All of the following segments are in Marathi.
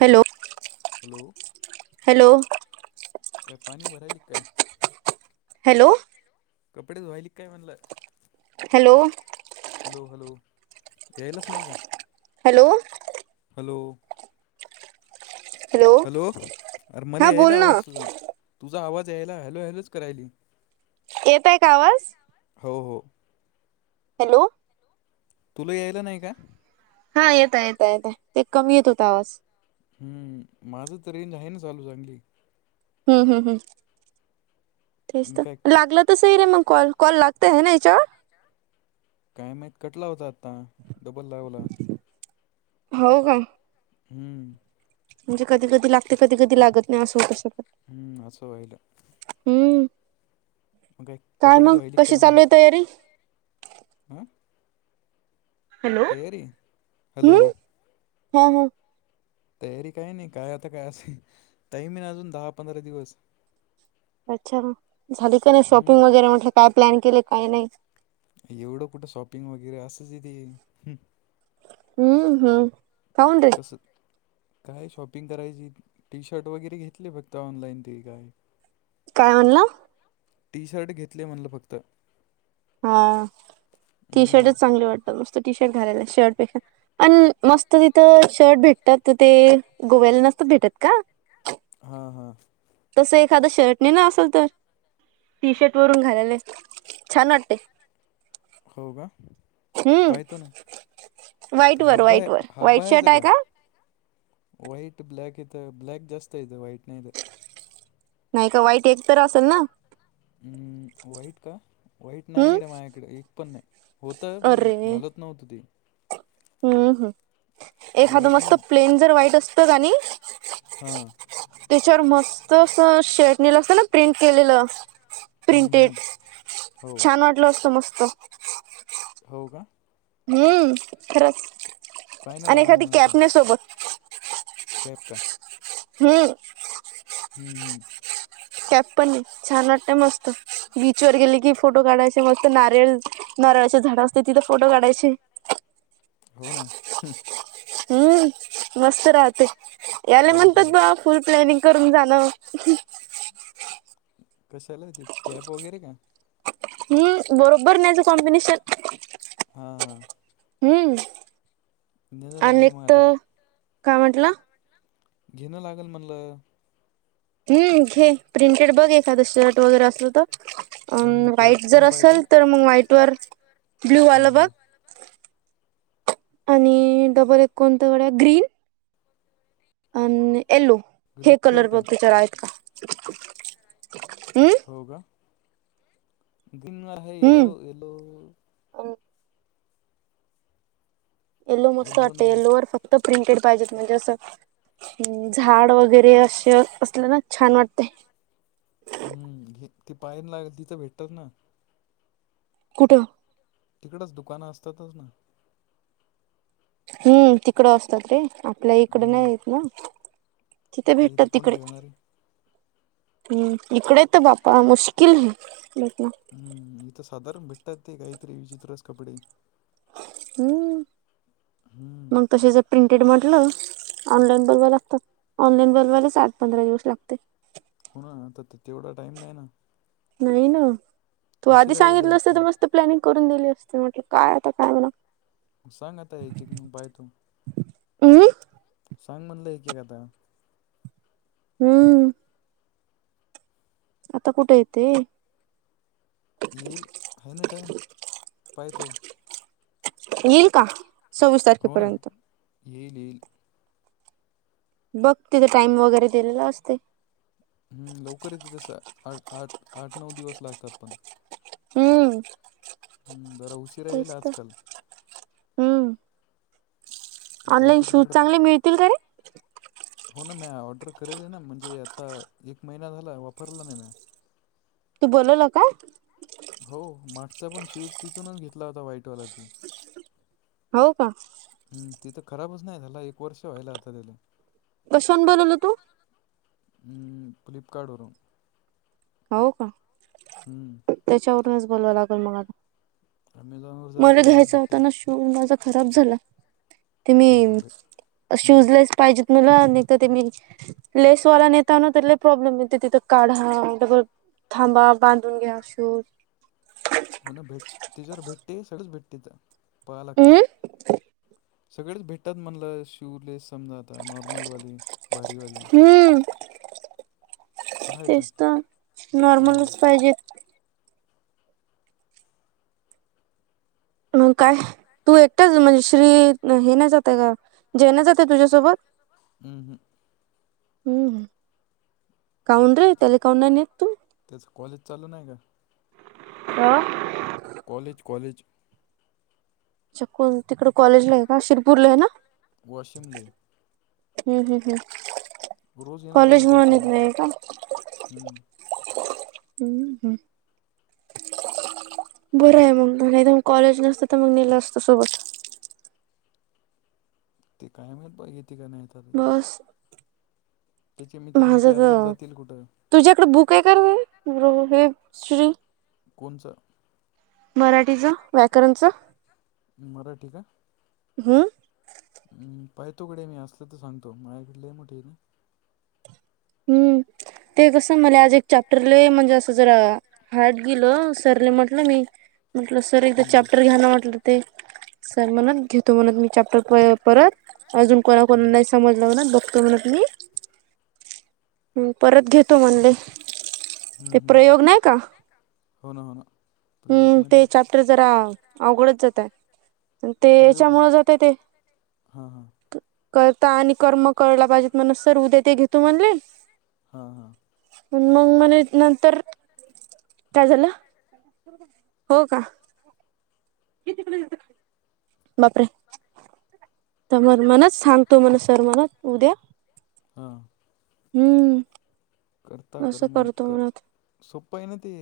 हॅलो हॅलो हॅलो काय पाणी भराहिली काय हॅलो कपडेस झालीिक काय म्हणलंला हॅलो हॅलो हॅलो घयलाच नाही का हॅलो हॅलो हॅलो अर्मल हा बोल अईला ना आवाजतझ तुझा आवाज यायला हॅलो हॅलोच करायली येतय का आवाज हो हो हॅलो तुला यायला नाही का हा येत येत येत आहे ते कमी येत होता आवाज हम्म माझं तर रेंज आहे ना चालू चांगली हम्म हम्म हम् तेच मग तर काय लागलं स रे मग कॉल कॉल लागत आहे ना याच्या कायमत कटला होता आता डबल लावला हो का हम्म म्हणजे कधी कधी लागते कधी कधी लागत नाही असं होतं शगत हम्म असं वाहिलं हम्म मग काय कपडे मग धुवायली कशी चालू आहे तयारी हम हॅलो हॅलो हम् हा हा तयारी काय नाही काय आता काय असे तही मी ना अजून दहा पंधरा दिवस अच्छा झाली का नाही हम्म शॉपिंग वगैरे म्हटलं काय प्लॅन केले काय नाही एवढं कुठं शॉपिंग वगैरे असंच आहेथे हम्म हा कसक काय शॉपिंग करायची टी शर्ट वगैरे घेतले फक्त ऑनलाईन ते काय काय म्हणलं टी शर्ट घेतले म्हणलं फक्त हा टी हम्म शर्टच चांगले वाटतात मस्त टी शर्ट घालायला शर्टपेक्षा आणि मस्त तिथं शर्ट भेटतात त ते गोव्याला नसत भेटत का हा हां तसं एखाद शर्ट नाही ना असल तर टी शर्ट वरून घालेले छान वाट ते हो का पाहतो ना व्हाईट ते वर हब्बा आहे व्हाईट वर व्हाईट हब्बा आहे शर्ट जग का वईट ब्लॅक इथ ब्ललाॅक जास्त े वईट न इे नाही का वाईट एक तर असेल ना अम् वाईट का वाईट हम्म नाहीकडे माझ्याकडे एक पण नाही होत मी अरे घालत. शत् नव होत ते. हम्म ह् एखादं व्हाईट मस्त नाही प्लेन जर वाईट असत का नाही. हा. त्याच्यावर मस्त अस शेड निल असत ना प्रिंट केलेलं. हम्म, प्रिंटेड हम्म. हो छान वाटलं असतं मस्त. हो का. हम्म खरंच पाय ना आणि एखादी कॅपन सोबत. खप का. हा हम्म हम् कॅप पण छान वाटत मस्त बीचवर गेली की फोटो काढायचे मस्त नारळ. नारळचे झाड असते तिथे फोटो काढायचे. हो ना. हम्म मस्त राहते याला काढू म्हणतात काढू बा फुल प्लॅनिंग करून जाणं. कशाला ते कॅप वगैरे का. ही बरोबर नाहीच कॉम्बिनेशन. हां हां हम्म नेणं लागेल मग आणिकत आता काय म्हटलं. घेणं लागेल म्हणलं. हम् घ हे प्रिंटेड बघ एखादं शर्ट वगैरे असलं तर. अ हम्म, कॅप व्हाईट जर पण पाहतो असेल तर मग व्हाईट वर ब्ल्यू हां आलं हां बघ. आणि डबल एक कोणत्या वड्या ग्रीन. आणि येलो ग्रीन हे कलर शर्ट बघच आहेत का ह्. हो का ग्रीन आहे येलो हम्म यलो. येलो मस्त वाटत येल्लो वर फक्त प्रिंटेड पाहिजेत म्हणजे असं. ह् झाड वगैरे असे असल्या ना छान वाटतय. हम् घ ती पायन लागेल तिथं भेटतात ना. कुठं. तिकडच दुकानं असतातच ना. हम्म तीिकड व असस्तात र्री. आपल्या इकड हम्म नाही येत ना तिथे आपल्या भेटतात इथं कोण तिकडे. ठेवणार आहे हम्म इकडे तर बापा मुश्किल आहे ब. हम्म इथं साधारण भेटतात ते काहीतरी विचित्रस कपडे. हम्म हम्म मग तसेच प्रिंटेड म्हटलं ऑनलाईन बोलवावय लागतं ऑनलाईन बोलवायला सठ पंधरा दिवस लागते. हो ना तर तिथ तेवढा टाइम नाही ना. नाही ना तू आधी उशिरा यायला सांगितलं असत एक तर मस्त. प्लॅनिंग करून दिली असते म्हटलं काय आता काय बणा. सांग आता एक एक मग बाय तू हम्म सांग म्हणलं एकक आता. हम्म आता कुठे येते. येल हना टाम पतो. येईल का सव्वीस तारखेपर्यंत. येणे. बघ तिथ टाइम वगैरे दिलेला असते. हम् लवकर य त तस आठ आठ आठ नऊ दिवस लागतात पण. हम्म हम् जरा उशीिरा येईल तेच तर आजकाल. हम्म. ते ऑनलाईन काहीतरी शूज तिकडं चांगले मिळतील का रे हो ना मी ऑर्डर करेल आहे ना म्हणजे आता एक महिना झाला वापरला नाही मी. तू बोलवल काय? हो मागचा पण शूज तिथूनच घेतला होता व्हाईटवाला. हो का. हम् ते तर खराबच नाही झाला एक वर्ष व्हायला आता त्याला. कशाहुन बोलवल तू? फ्लिपकार्टवरून. हो का. हम्म. त्याच्यावरूनच बोलवा लागेल मग. अमेझॉनवर मला जरासं महाग घ्यायचा होता भेटते ना शू माझा खराब झाला. ते हो का मी भेट हम्म. शूजलेस पाहिजेत मला तर ते मी लेसवाला नेताव तर लय प्रॉब्लेम येते तिथं काढा डबल थांबा. बांधून घ्या शूज हो ना भेट तिच्यावर भेटते सगळच भेटते तर. पहा लागतात. हम्म सगळेच भेटतात म्हणल शूलेस समजा आता नॉर्मलवाले, भारीवाले. हम्म पाहायचं तेच तर हम्म, नॉर्मलच पाहिजेत. मग काय तू एकटाच म्हणजे श्री हे नाही जाताय का जय नाही जात आहे तुझ्यासोबत? हम्म. हम्म. काउंन रे त्याला काउंन नाही नेत तू? त्याचं कॉलेज चालू नाही का कॉलेज कॉलेज शिरपुर तिकड कॉलेजला आहे का शिरपूरला आहे ना. वाशिमले हम्म हम्म हम् रोज कॉलेज मुळ नेत नाही का? हं. हम्म हम्म. बरं आहे मग त तर मग कॉलेज नसत तर मग नेलं असतं सोबत. ते काय माहीत बघेती काय नाही. आता ते. बस त्याचे मित्रं ते माझं अल्लग तर जातील कुठं तुझ्याकडे बुक आहे का रे हे श्री कोणचं? मराठीचं व्याकरणचं. मराठी का? [unintelligible] पाहि तोकडे मी असलं तर सांगतो मझ्याकडे लय मोठे आहे ते. हम्म ते कसं मला आज एक चॅप्टरले म्हणजे असं जरा हार्ड गिलो सरने म्हटलं मी म्हटलं सर एकदा हम्म. चॅप्टर घ्या ना म्हटलं. ते सर म्हणत घेतो म्हणत मी चॅप्टर परत अजून कोणा कोणा नाही समजला म्हणत बघत म्हणत मी ह् परत घेतो म्हणले ते प्रयोग नाही का. हां हां प्रयोग हम्म ते चॅप्टर जरा अवघडच जात आहे. ते प्रयोग म- हेच्यामुळ जाते ते हां हां कर्ता आणि कर्म कळल पाहिजेत म्हण सर उद्या ते घेतो म्हणले. हां हां. मग म्हणे नंतर काय झालं हो का किती [unintelligible] बापरे! तर मग मनच सांगतो मण सर मला उद्या हां. हम्म. करता कर असं म करतो कर म्हणत सोप्पं आहे ना ते.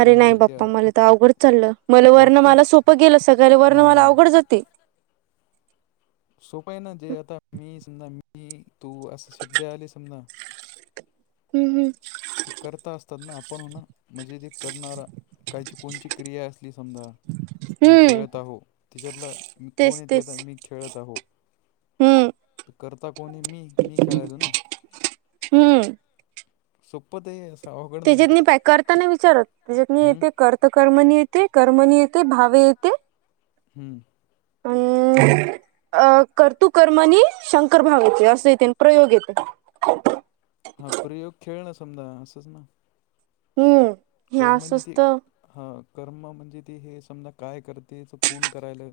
अरे नाही म्हणजे बाप्पा त्या मला तर अवघड चाललं मला वर्ण वाक्या माला सोपं गेलं सकाळी वर्ण हां माला हां अवघड जाते? सोप आहे ना जे आता मी समजा मी तू असं शब्द आले समजा हम् हम्. ते करता असतात ना आपण हो ना मजे ते करणारा काहीची कोणची क्रिया असली समजा मी हम्म खेळत आहो त्याच्यातला मी कोण तेच येते तेच आता मी खेळत आहो हम्म तर करता कोणी मी मी खेळायल ना. हम्म. सोपदे अस अवघड नाही त्याच्यात मी प करताना विचारत त्याच्यात मी हम्म ते कर कर्मणी येते कर्मणी येते भावे येते. हम्म. अं अ करतु कर्म आणि शंकर भावाचे असं येते प्रयोग येते. हा प्रयोग खेळ ना समजा असंच ना. हम्म. हे कर्मनी असंच ते तर हा कर्म म्हणजे ते हे समजा काय करतेच कोण करायला.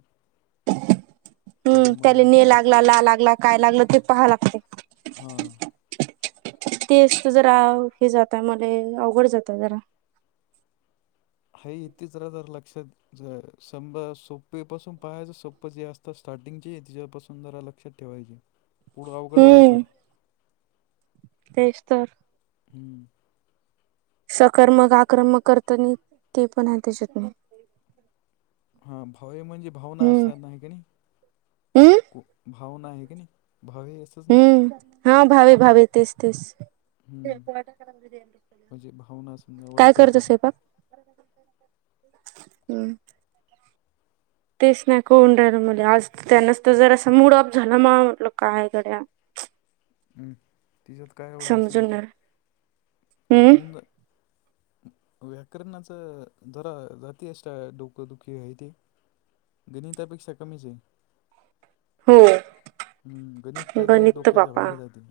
हम्म त्याला कर्मणी ने लागला ला लागला काय लागलं ते पहा लागते. हां. ते असत जरा हे जाता मले अवघड जाता जरा. ह इतीेचरा ज लक्षात स सोप्पेपासून पाहायच सोप्पं जे असत आता स्टार्टिंगची आहे तिच्यापासून जरा लक्षात ठेवायची. पुढ रावकडे वाढतात हम्म तेच तर हम्म. सकर्मक आक्रमक करत नाही ते पण आहे त्याच्यात नाही हा भाव म्हणजे भावना हम्म असा नाही क नाही. हम्म भाव नाही आहे की नाही भावे अस हम्म हा भावे भावे तेच तेच हम्म म्हणजे भावना समजा काय करत ओळखायच्या ना स्वयंपाक हम्म. तेच नाही कोण राहिलं मुले आज त्यांनाच तर जर असा मूड अप झाला म म्हटलं काय गड्या. हम् तिच्यात काय एवढं असं ना ठीक समजूनणार हम्म होऊन जाय व्याकरणाच जरा जाती [unintelligible] डोकंदुखी आहे ते गणितापेक्षा कमीच आहे. हो हम्म गणित त्याल्या गणित डोक्याच्या बापा बाहेर जाते.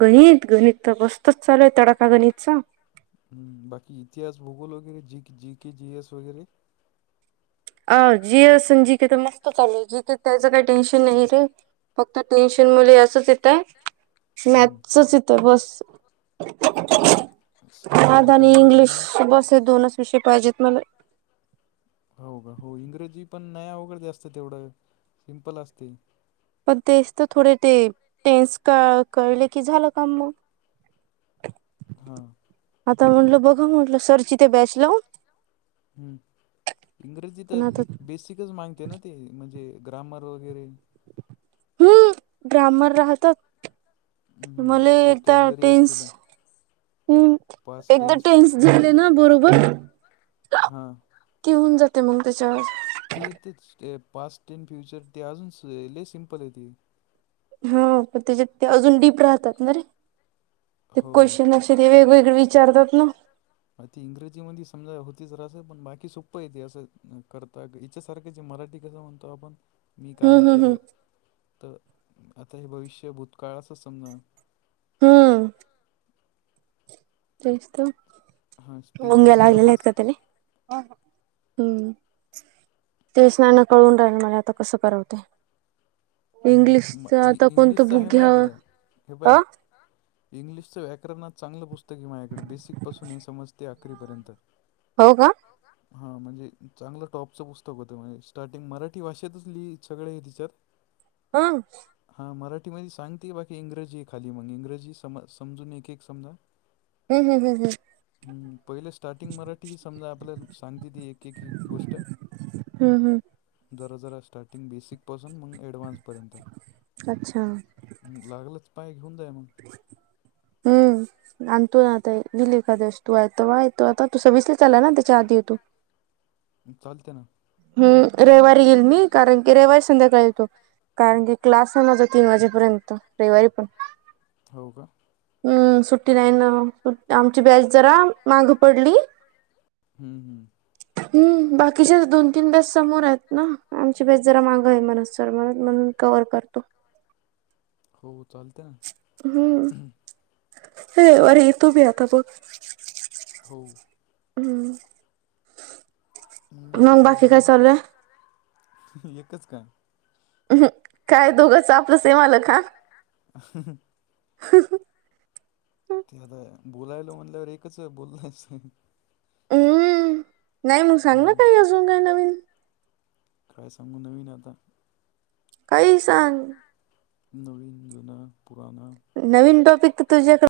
गणित गणित तर बस्तच चालू आहे तडाका गणितचा. बाकी इतिहास भूगोल वगैरे जीके जि जी एस वगैरे अ जी एस अन जीके तर मस्त चालू जीके त्याचं काही टेन्शन नाही रे फक्त टेन्शन मले असच येतंय हम्म, मॅथ्सच येत तर बस स- हे काय आधनी आहे यातलं इंग्लिश नावाच बस दोनच विषय पाहिजेत मले हो का हो इंग्रजी पण नाय अवघड जास्त तेवढं सिम्पल असते. पण तेच तर थोडे ते टेन्स कळले की झालं का मग? हा. आता म्हटलं बघा म्हटलं सर जिथे बॅच लावन. हम् इंग्रजी पण तर आता बे बेसिकच मागते ना ते म्हणजे ग्रामर वगैरे. हम्म ग्रामर राहतात मला एकदा ओकॅबलरी टेन्स. असतील हम् एकदा टेन्स झाले ना बरोबर. हां ती होऊन जात मग तेच्यावर. ती तर पास्ट एन फ्युचर ते अजून लय सिंपल आहे ते. हा पण त्याच्या ते अजून डीप राहतात ना रे ते क्वेशन अस ते वेगवेगळे. विचारतात ना. ती इंग्रजी मध्ये समजा होतीचं पण बाकी सोप्प येते असं करता. पच्या सारखी आहे मराठी कस म्हणतो आपण. मी काम हम्म हम्म हम्म केलं तर आता हे भविष्य भूतकाळचं समजा. हम्म तेच तर हां मुंग्या स्पेलिंग बरोबर लागलेला स- का तेले. हम्म तेच ना ना कळून राहिल मला आता कसं करवते. हम्म इंग्लिशच बुक आहे घ्यावं माझ्याकडं हे बाय. अ इंग्लिशचं व्याकरणात चांगलं पुस्तक हे माझकडे बेसिक पासून हे समजते अकरीपर्यंत. हो का हो का हा म्हणजे चांगलं टॉपचं पुस्तक होतं म्हणजे स्टार्टिंग मराठी भाषेतच लिह सगळ हे तिच्यात हा. हा मराठीमध्ये सांगते बाकी इंग्रजी आहे खाली मग इंग्रजी सम समजून एक एक समजा. [unintelligible] हम हम हम हम हम् पहिले स्टार्टिंग मराठी ह समजा आपल्याला सांगते ती एक. गोष्ट हम्म हम्म जरा जरा स्टार्टिंग बेसिक पासून मग ऍडव्हान्स. पर्यंत अच्छा लागलच पाय घेऊन जाय मग. हम्म आणतो ना आता गेली एखाद्या वेळेस तू हाय तो आता तू सविस्र. चला ना त्याच्या आधी येतु. चालते ना. हम् रविवारी येईल मी कारण की रविवारी संध्याकाळी येतो. कारण की क्लास आहे ना माझा तीन वाजेपर्यंत रविवारी पण. हो का. हम् सुट्टी नाही ना. आमची बॅच जरा माग पडली. हम्म, हम्म. हम्म बाकीच्याच दोन तीन बॅस समोर आहेत ना आमची बॅस जरा मागं आहे मनस सर म्हण म्हणून कवर करतो. हो चालत ना. हम्म अ वर इ तू बी आता बो. हो हम्म म बाकी काय चालू एकच काय. हम् काय दोघंच आपलं सेम आलं का. अ ह [unintelligible] ते आता बोलायल म्हटल्यावर एकच बोललायचं. हम्म नाही मग सांग ना हम्म, काही अजून काय नवीन. काय सांगू नवीन आता. काही सांग नोवीन जना पुराणा. नवीन टॉपिक तर तुझ्याकड